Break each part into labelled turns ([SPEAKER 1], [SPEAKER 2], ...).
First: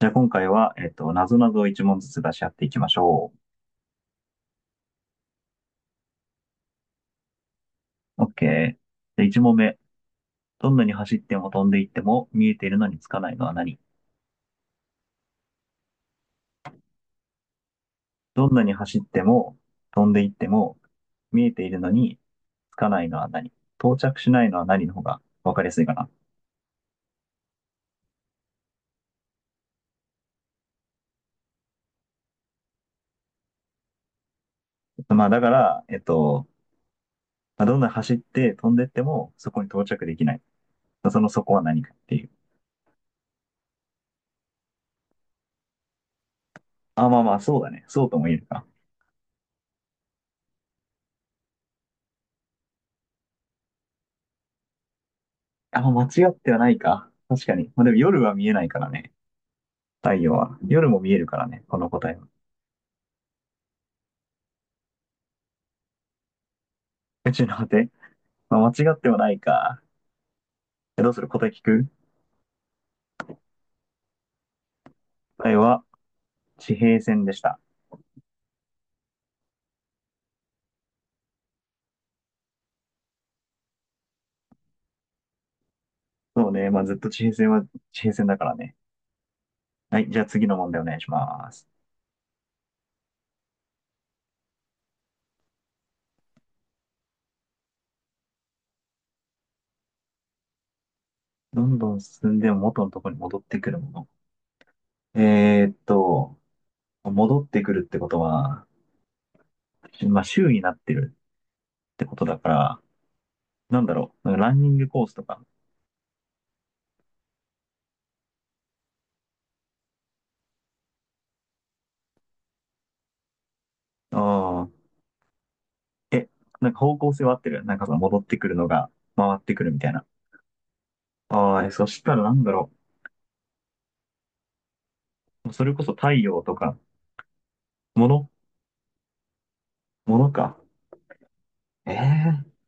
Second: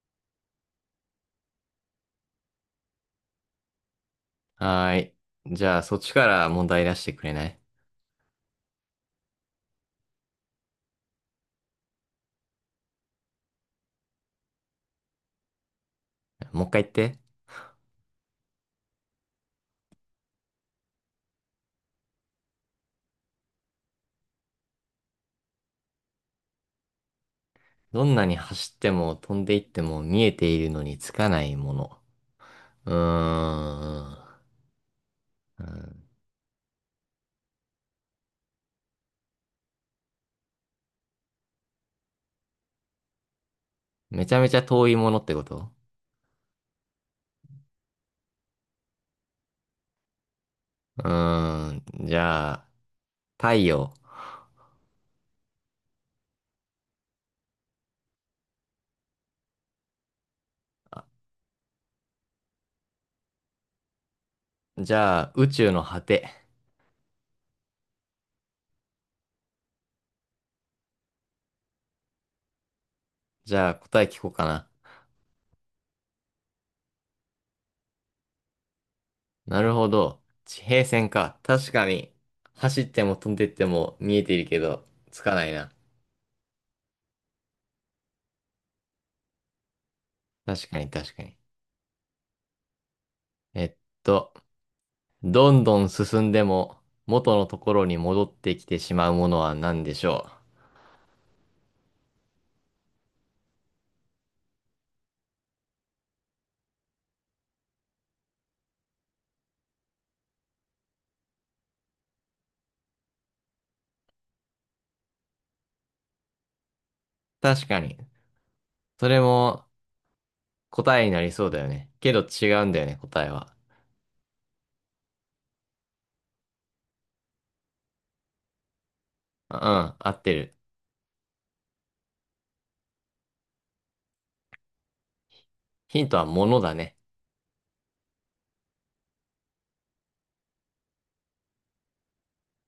[SPEAKER 1] じゃあ今回は、なぞなぞを一問ずつ出し合っていきましょ
[SPEAKER 2] はーい。じゃあ、そっちから問題出してくれない？
[SPEAKER 1] う。OK。で、一問目。どんなに走っても飛んでいっても見えているのにつかないのは何？
[SPEAKER 2] もう一回言って。
[SPEAKER 1] どんなに走っても飛んでいっても見えているのにつかないのは何？到着しないのは何の方がわかりやすいかな。
[SPEAKER 2] どんなに走っても飛んでいっても見えているのにつかないもの。うーん。
[SPEAKER 1] まあだか
[SPEAKER 2] う
[SPEAKER 1] ら、
[SPEAKER 2] ん、
[SPEAKER 1] まあ、どんなに走って飛んでいってもそこに到着できない。そこは何かっていう。
[SPEAKER 2] めちゃめちゃ遠いものってこと？
[SPEAKER 1] あ、まあまあ、そうだね。そうとも言えるか。
[SPEAKER 2] うーん。じゃあ、太陽。
[SPEAKER 1] あ、間違ってはないか。確かに。まあでも夜は見えないからね。太陽は。夜も見えるからね、この答えは。
[SPEAKER 2] じゃあ、宇宙の果て。
[SPEAKER 1] 宇宙の果て。まあ、間違ってはないか。どうする？答え聞く？
[SPEAKER 2] じゃあ、答え聞こうかな。
[SPEAKER 1] 答えは、地平線でした。
[SPEAKER 2] なるほど。地平線か。確かに。走っても飛んでいっても見えているけど、つかないな。
[SPEAKER 1] そうね、まあ、ずっと地平線は地平線だからね。はい、じゃあ次の
[SPEAKER 2] 確
[SPEAKER 1] 問
[SPEAKER 2] か
[SPEAKER 1] 題お
[SPEAKER 2] に
[SPEAKER 1] 願いし
[SPEAKER 2] 確かに。
[SPEAKER 1] ます。
[SPEAKER 2] えっとどんどん進んでも元のところに戻ってきてしまうものは何でしょう。
[SPEAKER 1] どんどん進んでも元のところに戻ってくるもの。えーっと、戻ってくるってことは、まあ、周になってるってことだから、なんだろう、なんかランニングコースとか。
[SPEAKER 2] 確かに。それも答えになりそうだよね。けど違うんだよね、答えは。
[SPEAKER 1] ああ、え、なんか方向性は合ってる。なんかその戻ってくるのが回って
[SPEAKER 2] うん、
[SPEAKER 1] くるみたい
[SPEAKER 2] 合
[SPEAKER 1] な。
[SPEAKER 2] ってる。
[SPEAKER 1] ああ、そしたらなんだろう。それこそ
[SPEAKER 2] ヒン
[SPEAKER 1] 太
[SPEAKER 2] トは
[SPEAKER 1] 陽と
[SPEAKER 2] 物だ
[SPEAKER 1] か、
[SPEAKER 2] ね。
[SPEAKER 1] もの、ものか。ええ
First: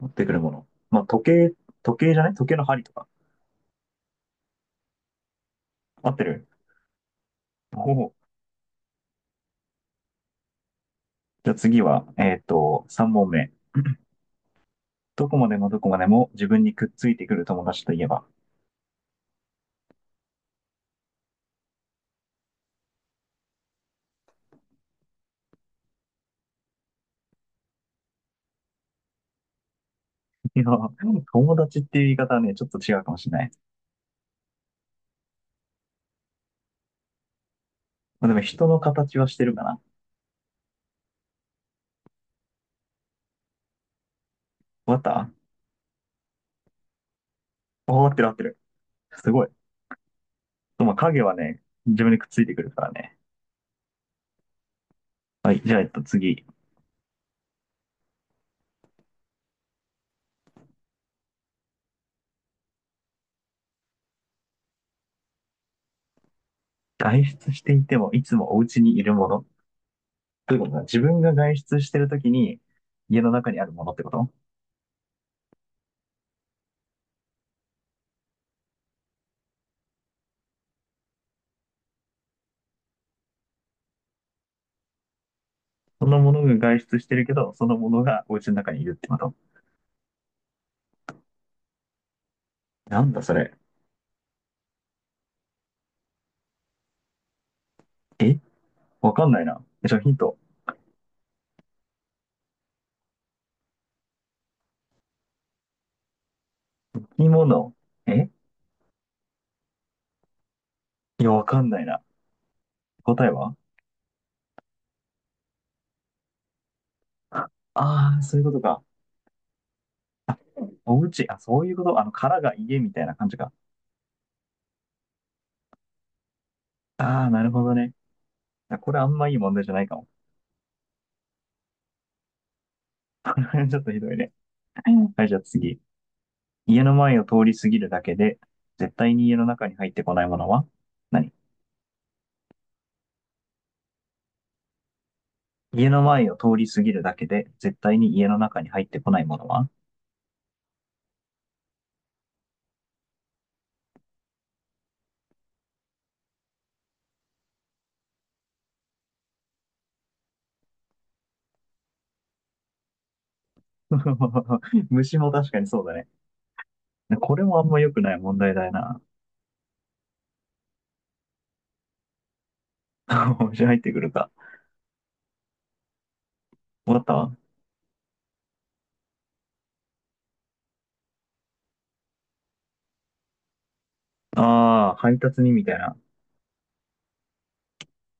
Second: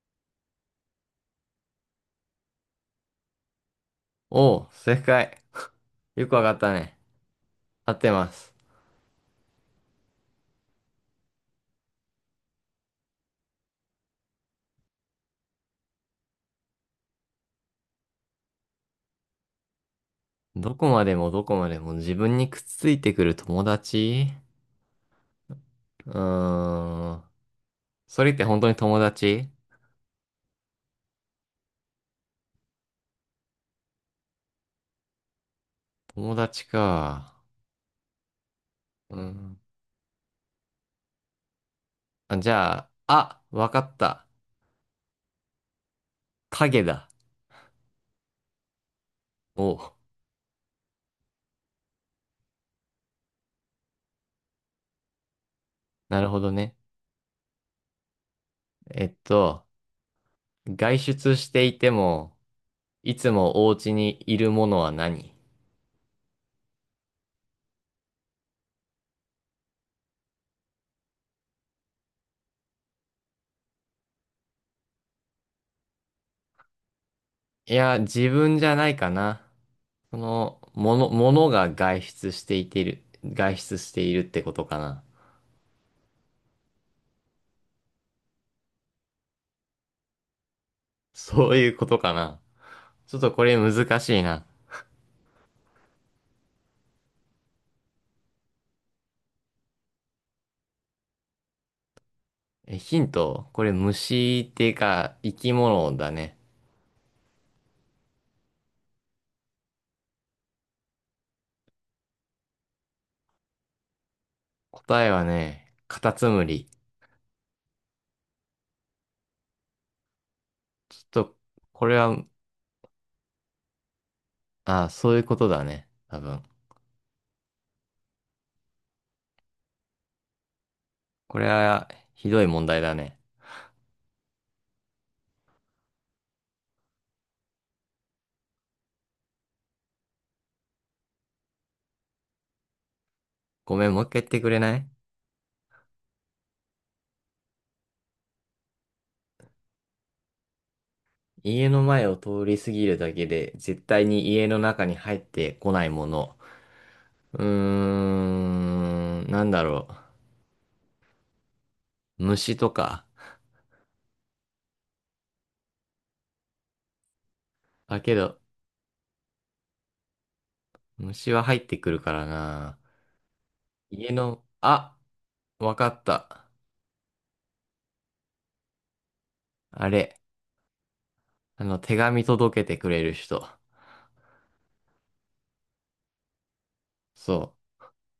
[SPEAKER 1] 持ってくるもの。まあ、時計、時計じゃない時計の針とか。
[SPEAKER 2] おう、正解。
[SPEAKER 1] 合って
[SPEAKER 2] よくわ
[SPEAKER 1] る？
[SPEAKER 2] かったね。合
[SPEAKER 1] お
[SPEAKER 2] って
[SPEAKER 1] お。
[SPEAKER 2] ます。
[SPEAKER 1] じゃあ次は、3問目。どこまでもどこまでも自分にくっついてくる友達といえば。
[SPEAKER 2] どこまでもどこまでも自分にくっついてくる友達？うーん。それって本当に友達？
[SPEAKER 1] いや、友達っていう言い方はね、ちょっと違うかもしれない。
[SPEAKER 2] 友達か。
[SPEAKER 1] まあ、でも人の
[SPEAKER 2] う
[SPEAKER 1] 形はしてる
[SPEAKER 2] ん。
[SPEAKER 1] かな。
[SPEAKER 2] あ、じゃあ、あ、わかった。
[SPEAKER 1] わかった？
[SPEAKER 2] 影だ。
[SPEAKER 1] あ、合ってる、合ってる。すごい。
[SPEAKER 2] おう。
[SPEAKER 1] まあ、影はね、自分にくっついてくるからね。はい、じゃあ、
[SPEAKER 2] なるほ
[SPEAKER 1] 次。
[SPEAKER 2] どね。えっと、外出していても、いつもお家にいるものは何？
[SPEAKER 1] 外出していてもいつもお家にいるもの。ということは、自分が外出してるときに家の中にあるものってこと？
[SPEAKER 2] いや、自分じゃないかな。その、もの、ものが外出していている、外出しているってことかな。
[SPEAKER 1] そのものが外出してるけど、そのものがお家の中にいるってこと？
[SPEAKER 2] そういうことかな。
[SPEAKER 1] なん
[SPEAKER 2] ちょっ
[SPEAKER 1] だ
[SPEAKER 2] と
[SPEAKER 1] そ
[SPEAKER 2] これ
[SPEAKER 1] れ。
[SPEAKER 2] 難しいな。
[SPEAKER 1] えわかんないな。え、ちょ、ヒント。
[SPEAKER 2] え、ヒント、これ虫っていうか、生き物だね。
[SPEAKER 1] 生き物。えいや、わかんないな。答えは？
[SPEAKER 2] 答えはね、カタツムリ。
[SPEAKER 1] ああー、そういうことか。
[SPEAKER 2] ちょ
[SPEAKER 1] お
[SPEAKER 2] っ
[SPEAKER 1] 家、
[SPEAKER 2] と、
[SPEAKER 1] あ、そういうこ
[SPEAKER 2] これ
[SPEAKER 1] と。あの、
[SPEAKER 2] は、
[SPEAKER 1] 殻が家みたいな感じか。
[SPEAKER 2] あ、そういうことだね。多分。
[SPEAKER 1] ああ、なるほどね。あ、これあんまいい問題じゃないかも。
[SPEAKER 2] これは、ひどい問題だね。
[SPEAKER 1] ちょっとひどいね。はい、じゃあ次。家の前を通り過ぎるだけで、絶対に家の中に入ってこないものは何？
[SPEAKER 2] ごめん、もう一回言ってくれない？
[SPEAKER 1] 家の前を通り過ぎるだけで、絶対に家の中に入ってこないものは？
[SPEAKER 2] 家の前を通り過ぎるだけで、絶対に家の中に入ってこないもの。うーん、なんだろう。虫とか。
[SPEAKER 1] 虫も確かにそうだね。これもあんま良
[SPEAKER 2] だ
[SPEAKER 1] くな
[SPEAKER 2] け
[SPEAKER 1] い問
[SPEAKER 2] ど、
[SPEAKER 1] 題だよな。
[SPEAKER 2] 虫は入ってくるからな。
[SPEAKER 1] 虫入ってく
[SPEAKER 2] 家
[SPEAKER 1] るか。
[SPEAKER 2] の、あ、わかった。
[SPEAKER 1] わかったわ。
[SPEAKER 2] あれ、あの、手紙届けてくれる人。
[SPEAKER 1] ああ、配達にみたいな。
[SPEAKER 2] そ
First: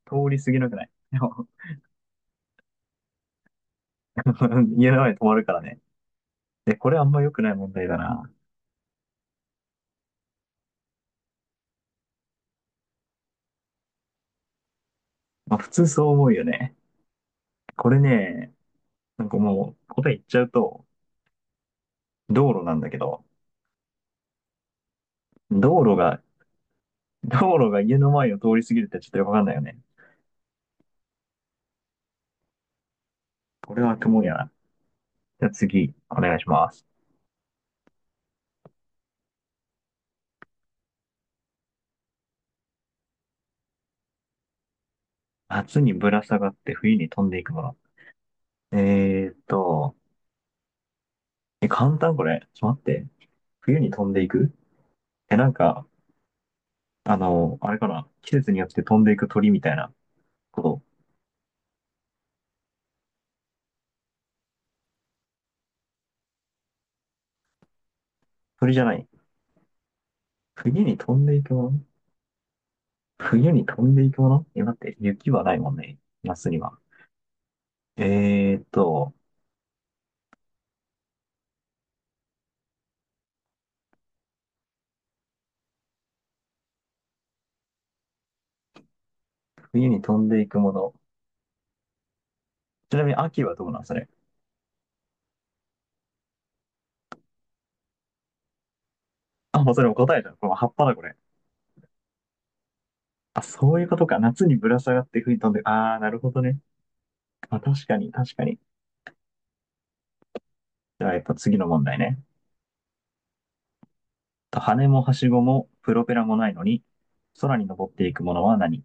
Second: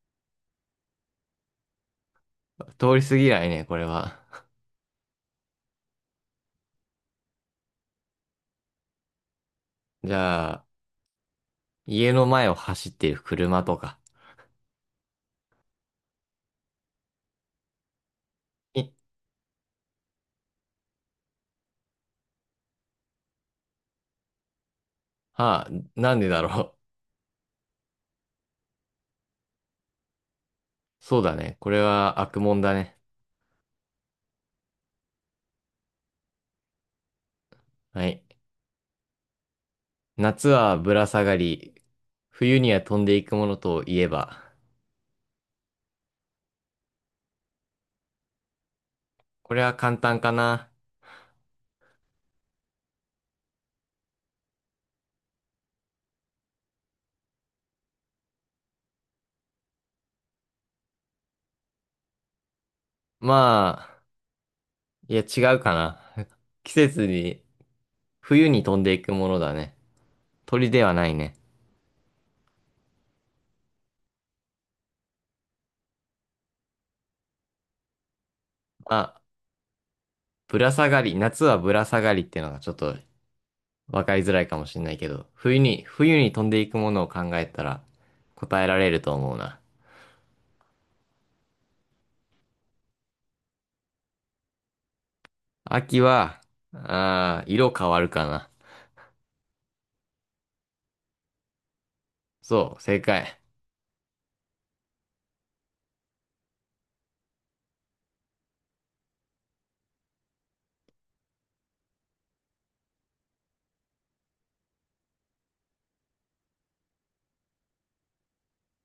[SPEAKER 1] 通り過ぎなくない？
[SPEAKER 2] う。通り過ぎないね、これは。
[SPEAKER 1] 家の前に止まるからね。で、これあんま良くない問題だな。
[SPEAKER 2] じゃあ、家の前を走っている車とか。
[SPEAKER 1] まあ普通そう思うよね。これね、
[SPEAKER 2] え、
[SPEAKER 1] なんかもう答え言っちゃうと、道路なんだけど、
[SPEAKER 2] はあ、
[SPEAKER 1] 道路
[SPEAKER 2] なん
[SPEAKER 1] が
[SPEAKER 2] でだろう。
[SPEAKER 1] 道路が家の前を通り過ぎるってちょっとよくわかんないよね。
[SPEAKER 2] そうだね。これは悪もんだね。
[SPEAKER 1] これは雲やな。じゃあ次、お願いします。
[SPEAKER 2] はい。夏はぶら下がり、冬には飛んでいくものといえば。
[SPEAKER 1] 夏にぶら下がって冬に飛んでいくもの。えーっ
[SPEAKER 2] これは
[SPEAKER 1] と、
[SPEAKER 2] 簡単かな。
[SPEAKER 1] え、簡単これ。ちょっと待って。冬に飛んでいく。なんか、あれかな。季節によって飛んでいく鳥みたいなこと。
[SPEAKER 2] まあ、いや違うかな。季節に、冬に
[SPEAKER 1] 鳥
[SPEAKER 2] 飛
[SPEAKER 1] じ
[SPEAKER 2] ん
[SPEAKER 1] ゃ
[SPEAKER 2] で
[SPEAKER 1] な
[SPEAKER 2] い
[SPEAKER 1] い？
[SPEAKER 2] くものだね。鳥
[SPEAKER 1] 冬
[SPEAKER 2] では
[SPEAKER 1] に
[SPEAKER 2] な
[SPEAKER 1] 飛
[SPEAKER 2] い
[SPEAKER 1] ん
[SPEAKER 2] ね。
[SPEAKER 1] でいくもの。冬に飛んでいくもの。待って、雪はないもんね。夏には。えーっ
[SPEAKER 2] ま
[SPEAKER 1] と、
[SPEAKER 2] あ、ぶら下がり、夏はぶら下がりっていうのがちょっとわかりづらいかもしれないけど、冬に飛んでいくものを考えたら答えられると思うな。
[SPEAKER 1] 冬に飛んでいくもの。ちなみに秋はどうなんそれ？
[SPEAKER 2] 秋は、ああ、色変わるかな。
[SPEAKER 1] あ、もうそれも答えじゃん。これも葉っぱだ、これ。
[SPEAKER 2] そう、正解。
[SPEAKER 1] あ、そういうことか。夏にぶら下がって吹い飛んで、ああ、なるほどね。まあ、確かに、確かに。じゃあ、やっぱ次の問題ね。羽もはしごもプロペラもないのに、空に登っていくものは何い？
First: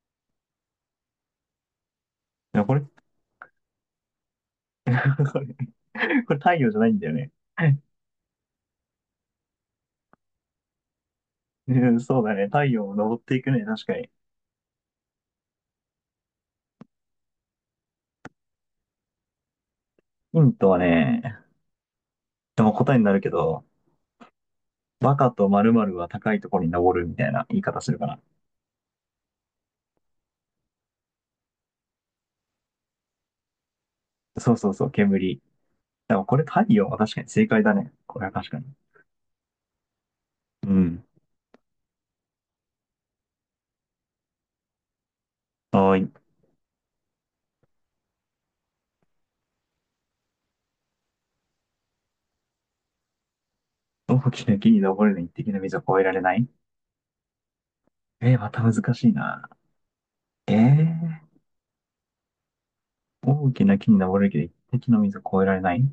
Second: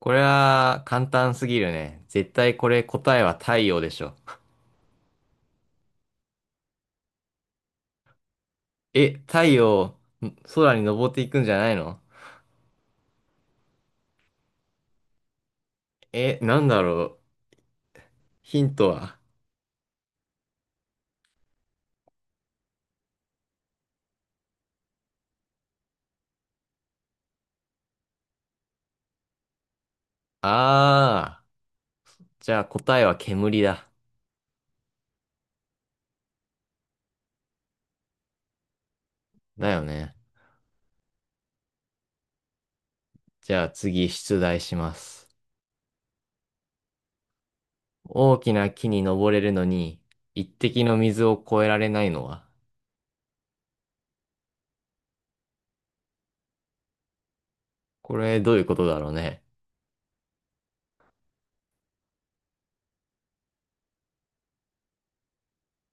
[SPEAKER 2] これは簡単すぎるね。絶対
[SPEAKER 1] や
[SPEAKER 2] こ
[SPEAKER 1] こ
[SPEAKER 2] れ
[SPEAKER 1] れ、
[SPEAKER 2] 答えは太陽でしょ。
[SPEAKER 1] これこれ太陽じゃないんだよね。
[SPEAKER 2] え、太陽、ん、空に登っていくんじゃない
[SPEAKER 1] う
[SPEAKER 2] の？
[SPEAKER 1] ん、そうだね。太陽を登っていくね。確かに。
[SPEAKER 2] え、なんだろう。ヒントは。
[SPEAKER 1] ヒントはね、でも答えになるけど、バカと〇〇は高いところに登るみたいな言い方するかな。
[SPEAKER 2] あー、じゃあ答えは煙だ。
[SPEAKER 1] そうそうそう、煙。でもこれ太陽は確かに正解だね。これは確かに。
[SPEAKER 2] だよね。
[SPEAKER 1] うん。
[SPEAKER 2] じゃあ次出題します。
[SPEAKER 1] はーい。
[SPEAKER 2] 大きな木に登れるのに、一滴の水を越えられないのは。
[SPEAKER 1] 大きな木に登るのに一滴の水を越えられない？
[SPEAKER 2] こ
[SPEAKER 1] えー、
[SPEAKER 2] れ
[SPEAKER 1] ま
[SPEAKER 2] どうい
[SPEAKER 1] た
[SPEAKER 2] うこ
[SPEAKER 1] 難
[SPEAKER 2] とだ
[SPEAKER 1] し
[SPEAKER 2] ろう
[SPEAKER 1] い
[SPEAKER 2] ね。
[SPEAKER 1] な。えー、大きな木に登るけど一滴の水を越えられない。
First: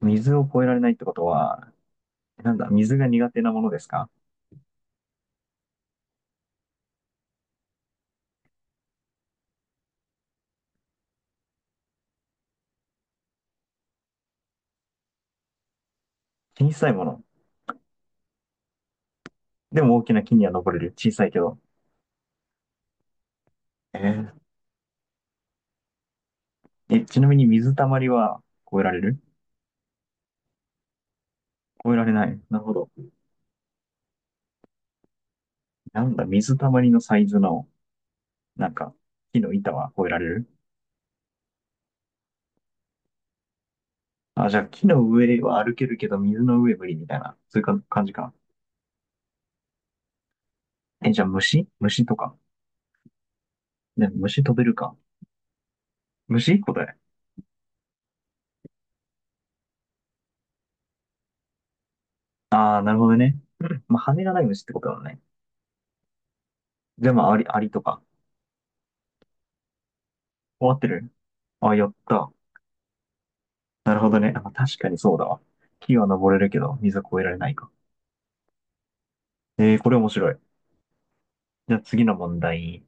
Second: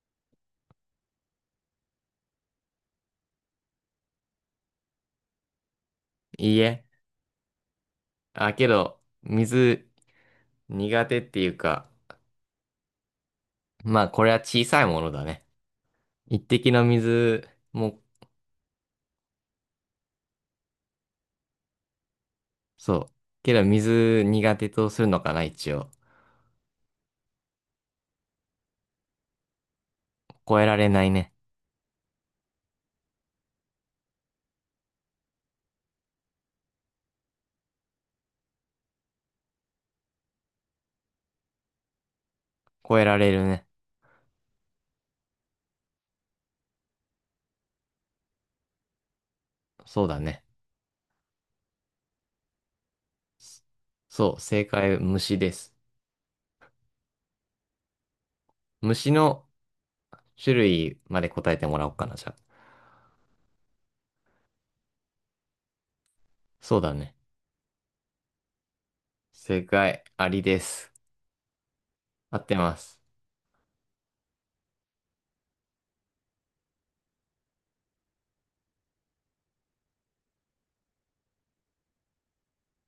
[SPEAKER 1] 水を越えられないってことは、なんだ、水が苦手なものですか？
[SPEAKER 2] いいえ。あ、けど、水苦手っていうか、まあこれは小さいものだね。一滴
[SPEAKER 1] 小
[SPEAKER 2] の
[SPEAKER 1] さいもの。
[SPEAKER 2] 水も、
[SPEAKER 1] でも大きな木には登れる。小さいけど。
[SPEAKER 2] そう。けど水
[SPEAKER 1] え
[SPEAKER 2] 苦手とするのかな、一応。
[SPEAKER 1] ちなみに水たまりは越えられる？
[SPEAKER 2] 超えられないね。
[SPEAKER 1] 越えられない。なるほど。なんだ、水たまりのサイズの、なんか、木の板は越えられる？
[SPEAKER 2] 超えられるね。
[SPEAKER 1] あ、じゃあ木の上は歩けるけど水の上無理みたいな。そういうか感じか
[SPEAKER 2] そうだね。
[SPEAKER 1] な。え、じゃあ虫とか。でも
[SPEAKER 2] そう、
[SPEAKER 1] 虫飛
[SPEAKER 2] 正
[SPEAKER 1] べるか。
[SPEAKER 2] 解、虫です。
[SPEAKER 1] 虫答え？
[SPEAKER 2] 虫の種類まで答えてもらおうかな、じゃあ。
[SPEAKER 1] ああ、なるほどね。うん、まあ、羽がない虫ってことだもんね。
[SPEAKER 2] そうだ
[SPEAKER 1] じゃ
[SPEAKER 2] ね。
[SPEAKER 1] あまあ、アリとか。
[SPEAKER 2] 正解、アリで
[SPEAKER 1] 終わって
[SPEAKER 2] す。
[SPEAKER 1] る？あ、やった。
[SPEAKER 2] 合ってます。
[SPEAKER 1] なるほどね。あ、確かにそうだわ。木は登れるけど、水は越えられないか。えー、これ面白い。じゃあ次の問題。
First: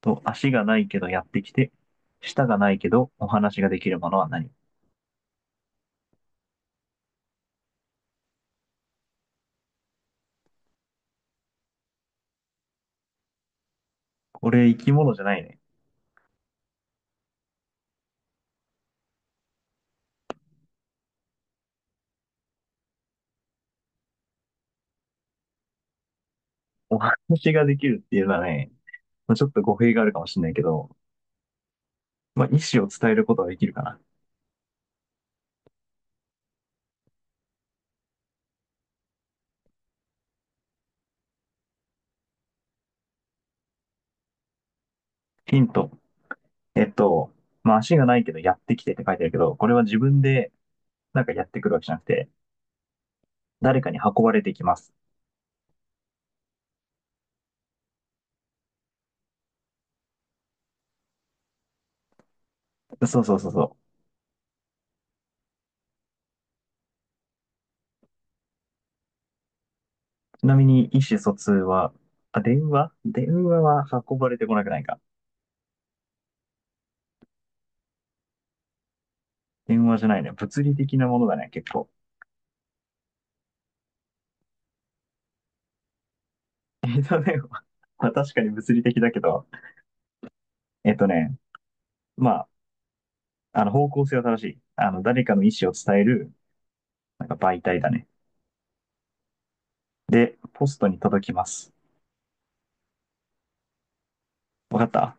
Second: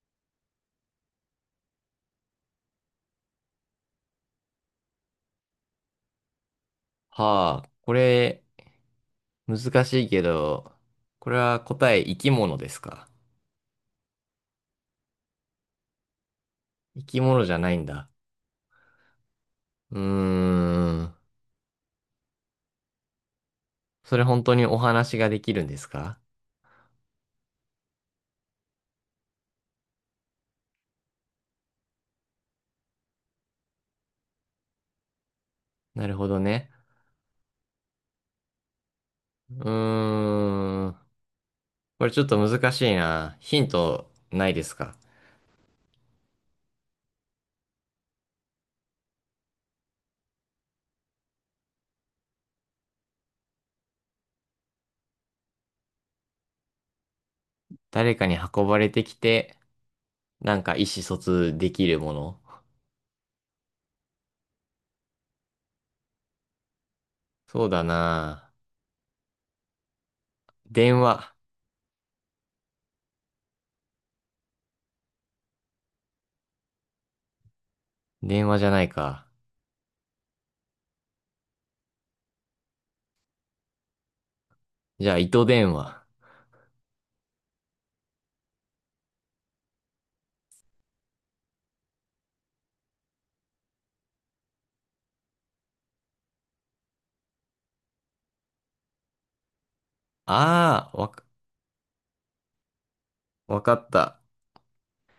[SPEAKER 1] と、足がないけどやってきて、舌がないけどお話ができるものは何？
[SPEAKER 2] はあ、これ、難しいけど、これは答え、生き物ですか？
[SPEAKER 1] これ生き物じゃないね。
[SPEAKER 2] 生き物じゃないんだ。うーん。それ本当にお話ができるんですか？
[SPEAKER 1] お話ができるっていうのはね、まあ、ちょっと語弊があるかもしれないけど、まあ、意思を伝えることができるかな。
[SPEAKER 2] なるほどね。うーん。これちょっと難しいな。ヒントないですか？
[SPEAKER 1] ヒント。えっと、まあ、足がないけどやってきてって書いてあるけど、これは自分でなんかやってくるわけじゃなくて、誰かに運ばれてきます。
[SPEAKER 2] 誰かに運ばれてきて、なんか意思疎通できるもの？
[SPEAKER 1] そうそうそうそう。
[SPEAKER 2] そうだな。
[SPEAKER 1] ちなみに
[SPEAKER 2] 電
[SPEAKER 1] 意思疎
[SPEAKER 2] 話。
[SPEAKER 1] 通は、あ、電話、電話は運ばれてこなくないか。
[SPEAKER 2] 電話じゃないか。
[SPEAKER 1] 電話じゃないね。物理的なものだね、結構。
[SPEAKER 2] じゃあ、糸電話。
[SPEAKER 1] えっとね、まあ確かに物理的だけど、えっとね、まあ、あの方向性は正しい。誰かの意思を伝える、なんか媒体だね。で、ポスト
[SPEAKER 2] ああ、
[SPEAKER 1] に
[SPEAKER 2] わか、
[SPEAKER 1] 届きます。
[SPEAKER 2] わかった。
[SPEAKER 1] わかった？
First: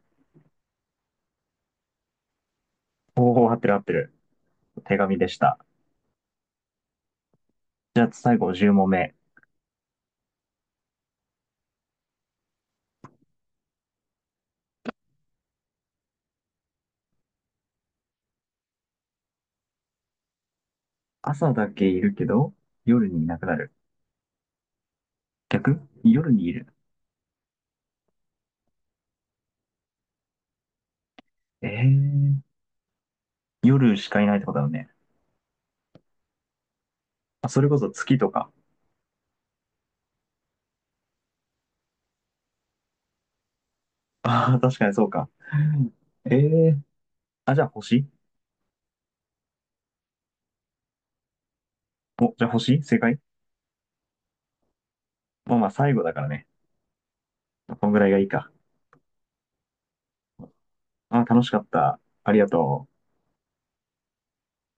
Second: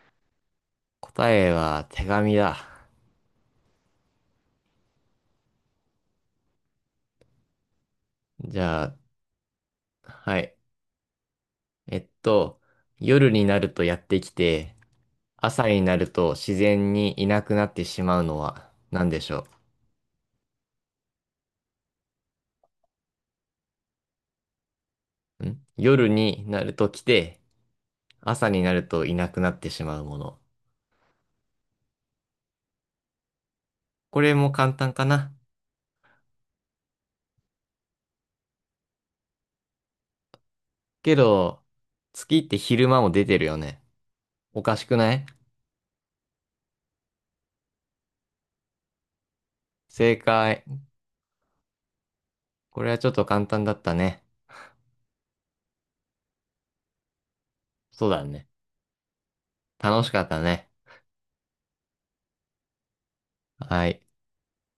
[SPEAKER 2] 答えは手紙だ。
[SPEAKER 1] おお、合ってる、合ってる。手紙でした。じゃあ最後
[SPEAKER 2] じ
[SPEAKER 1] 10問
[SPEAKER 2] ゃ
[SPEAKER 1] 目。
[SPEAKER 2] あ、はい。えっと、夜になるとやってきて、朝になると自然にいなくなってしまうのは何でしょ
[SPEAKER 1] 朝だけいるけど、夜にいなくなる。
[SPEAKER 2] う？ん、
[SPEAKER 1] 逆。
[SPEAKER 2] 夜
[SPEAKER 1] 夜
[SPEAKER 2] に
[SPEAKER 1] にい
[SPEAKER 2] なる
[SPEAKER 1] る。
[SPEAKER 2] と来て、朝になるといなくなってしまうもの。
[SPEAKER 1] ええー、夜し
[SPEAKER 2] こ
[SPEAKER 1] かいな
[SPEAKER 2] れ
[SPEAKER 1] いって
[SPEAKER 2] も
[SPEAKER 1] ことだよ
[SPEAKER 2] 簡
[SPEAKER 1] ね。
[SPEAKER 2] 単かな。
[SPEAKER 1] あ、それこそ月とか。
[SPEAKER 2] けど、月って昼間も出てるよね。
[SPEAKER 1] ああ、
[SPEAKER 2] おか
[SPEAKER 1] 確
[SPEAKER 2] し
[SPEAKER 1] かに
[SPEAKER 2] く
[SPEAKER 1] そう
[SPEAKER 2] ない？
[SPEAKER 1] か。ええー、あ、じゃあ星？
[SPEAKER 2] 正解。
[SPEAKER 1] お、じゃあ
[SPEAKER 2] こ
[SPEAKER 1] 星、
[SPEAKER 2] れは
[SPEAKER 1] 正
[SPEAKER 2] ちょっ
[SPEAKER 1] 解？
[SPEAKER 2] と簡単だったね。
[SPEAKER 1] まあまあ最後だからね。こんぐ
[SPEAKER 2] そ
[SPEAKER 1] ら
[SPEAKER 2] う
[SPEAKER 1] いが
[SPEAKER 2] だ
[SPEAKER 1] いい
[SPEAKER 2] ね。
[SPEAKER 1] か。
[SPEAKER 2] 楽しかったね。
[SPEAKER 1] あー、楽しかった。ありがとう。
[SPEAKER 2] はい。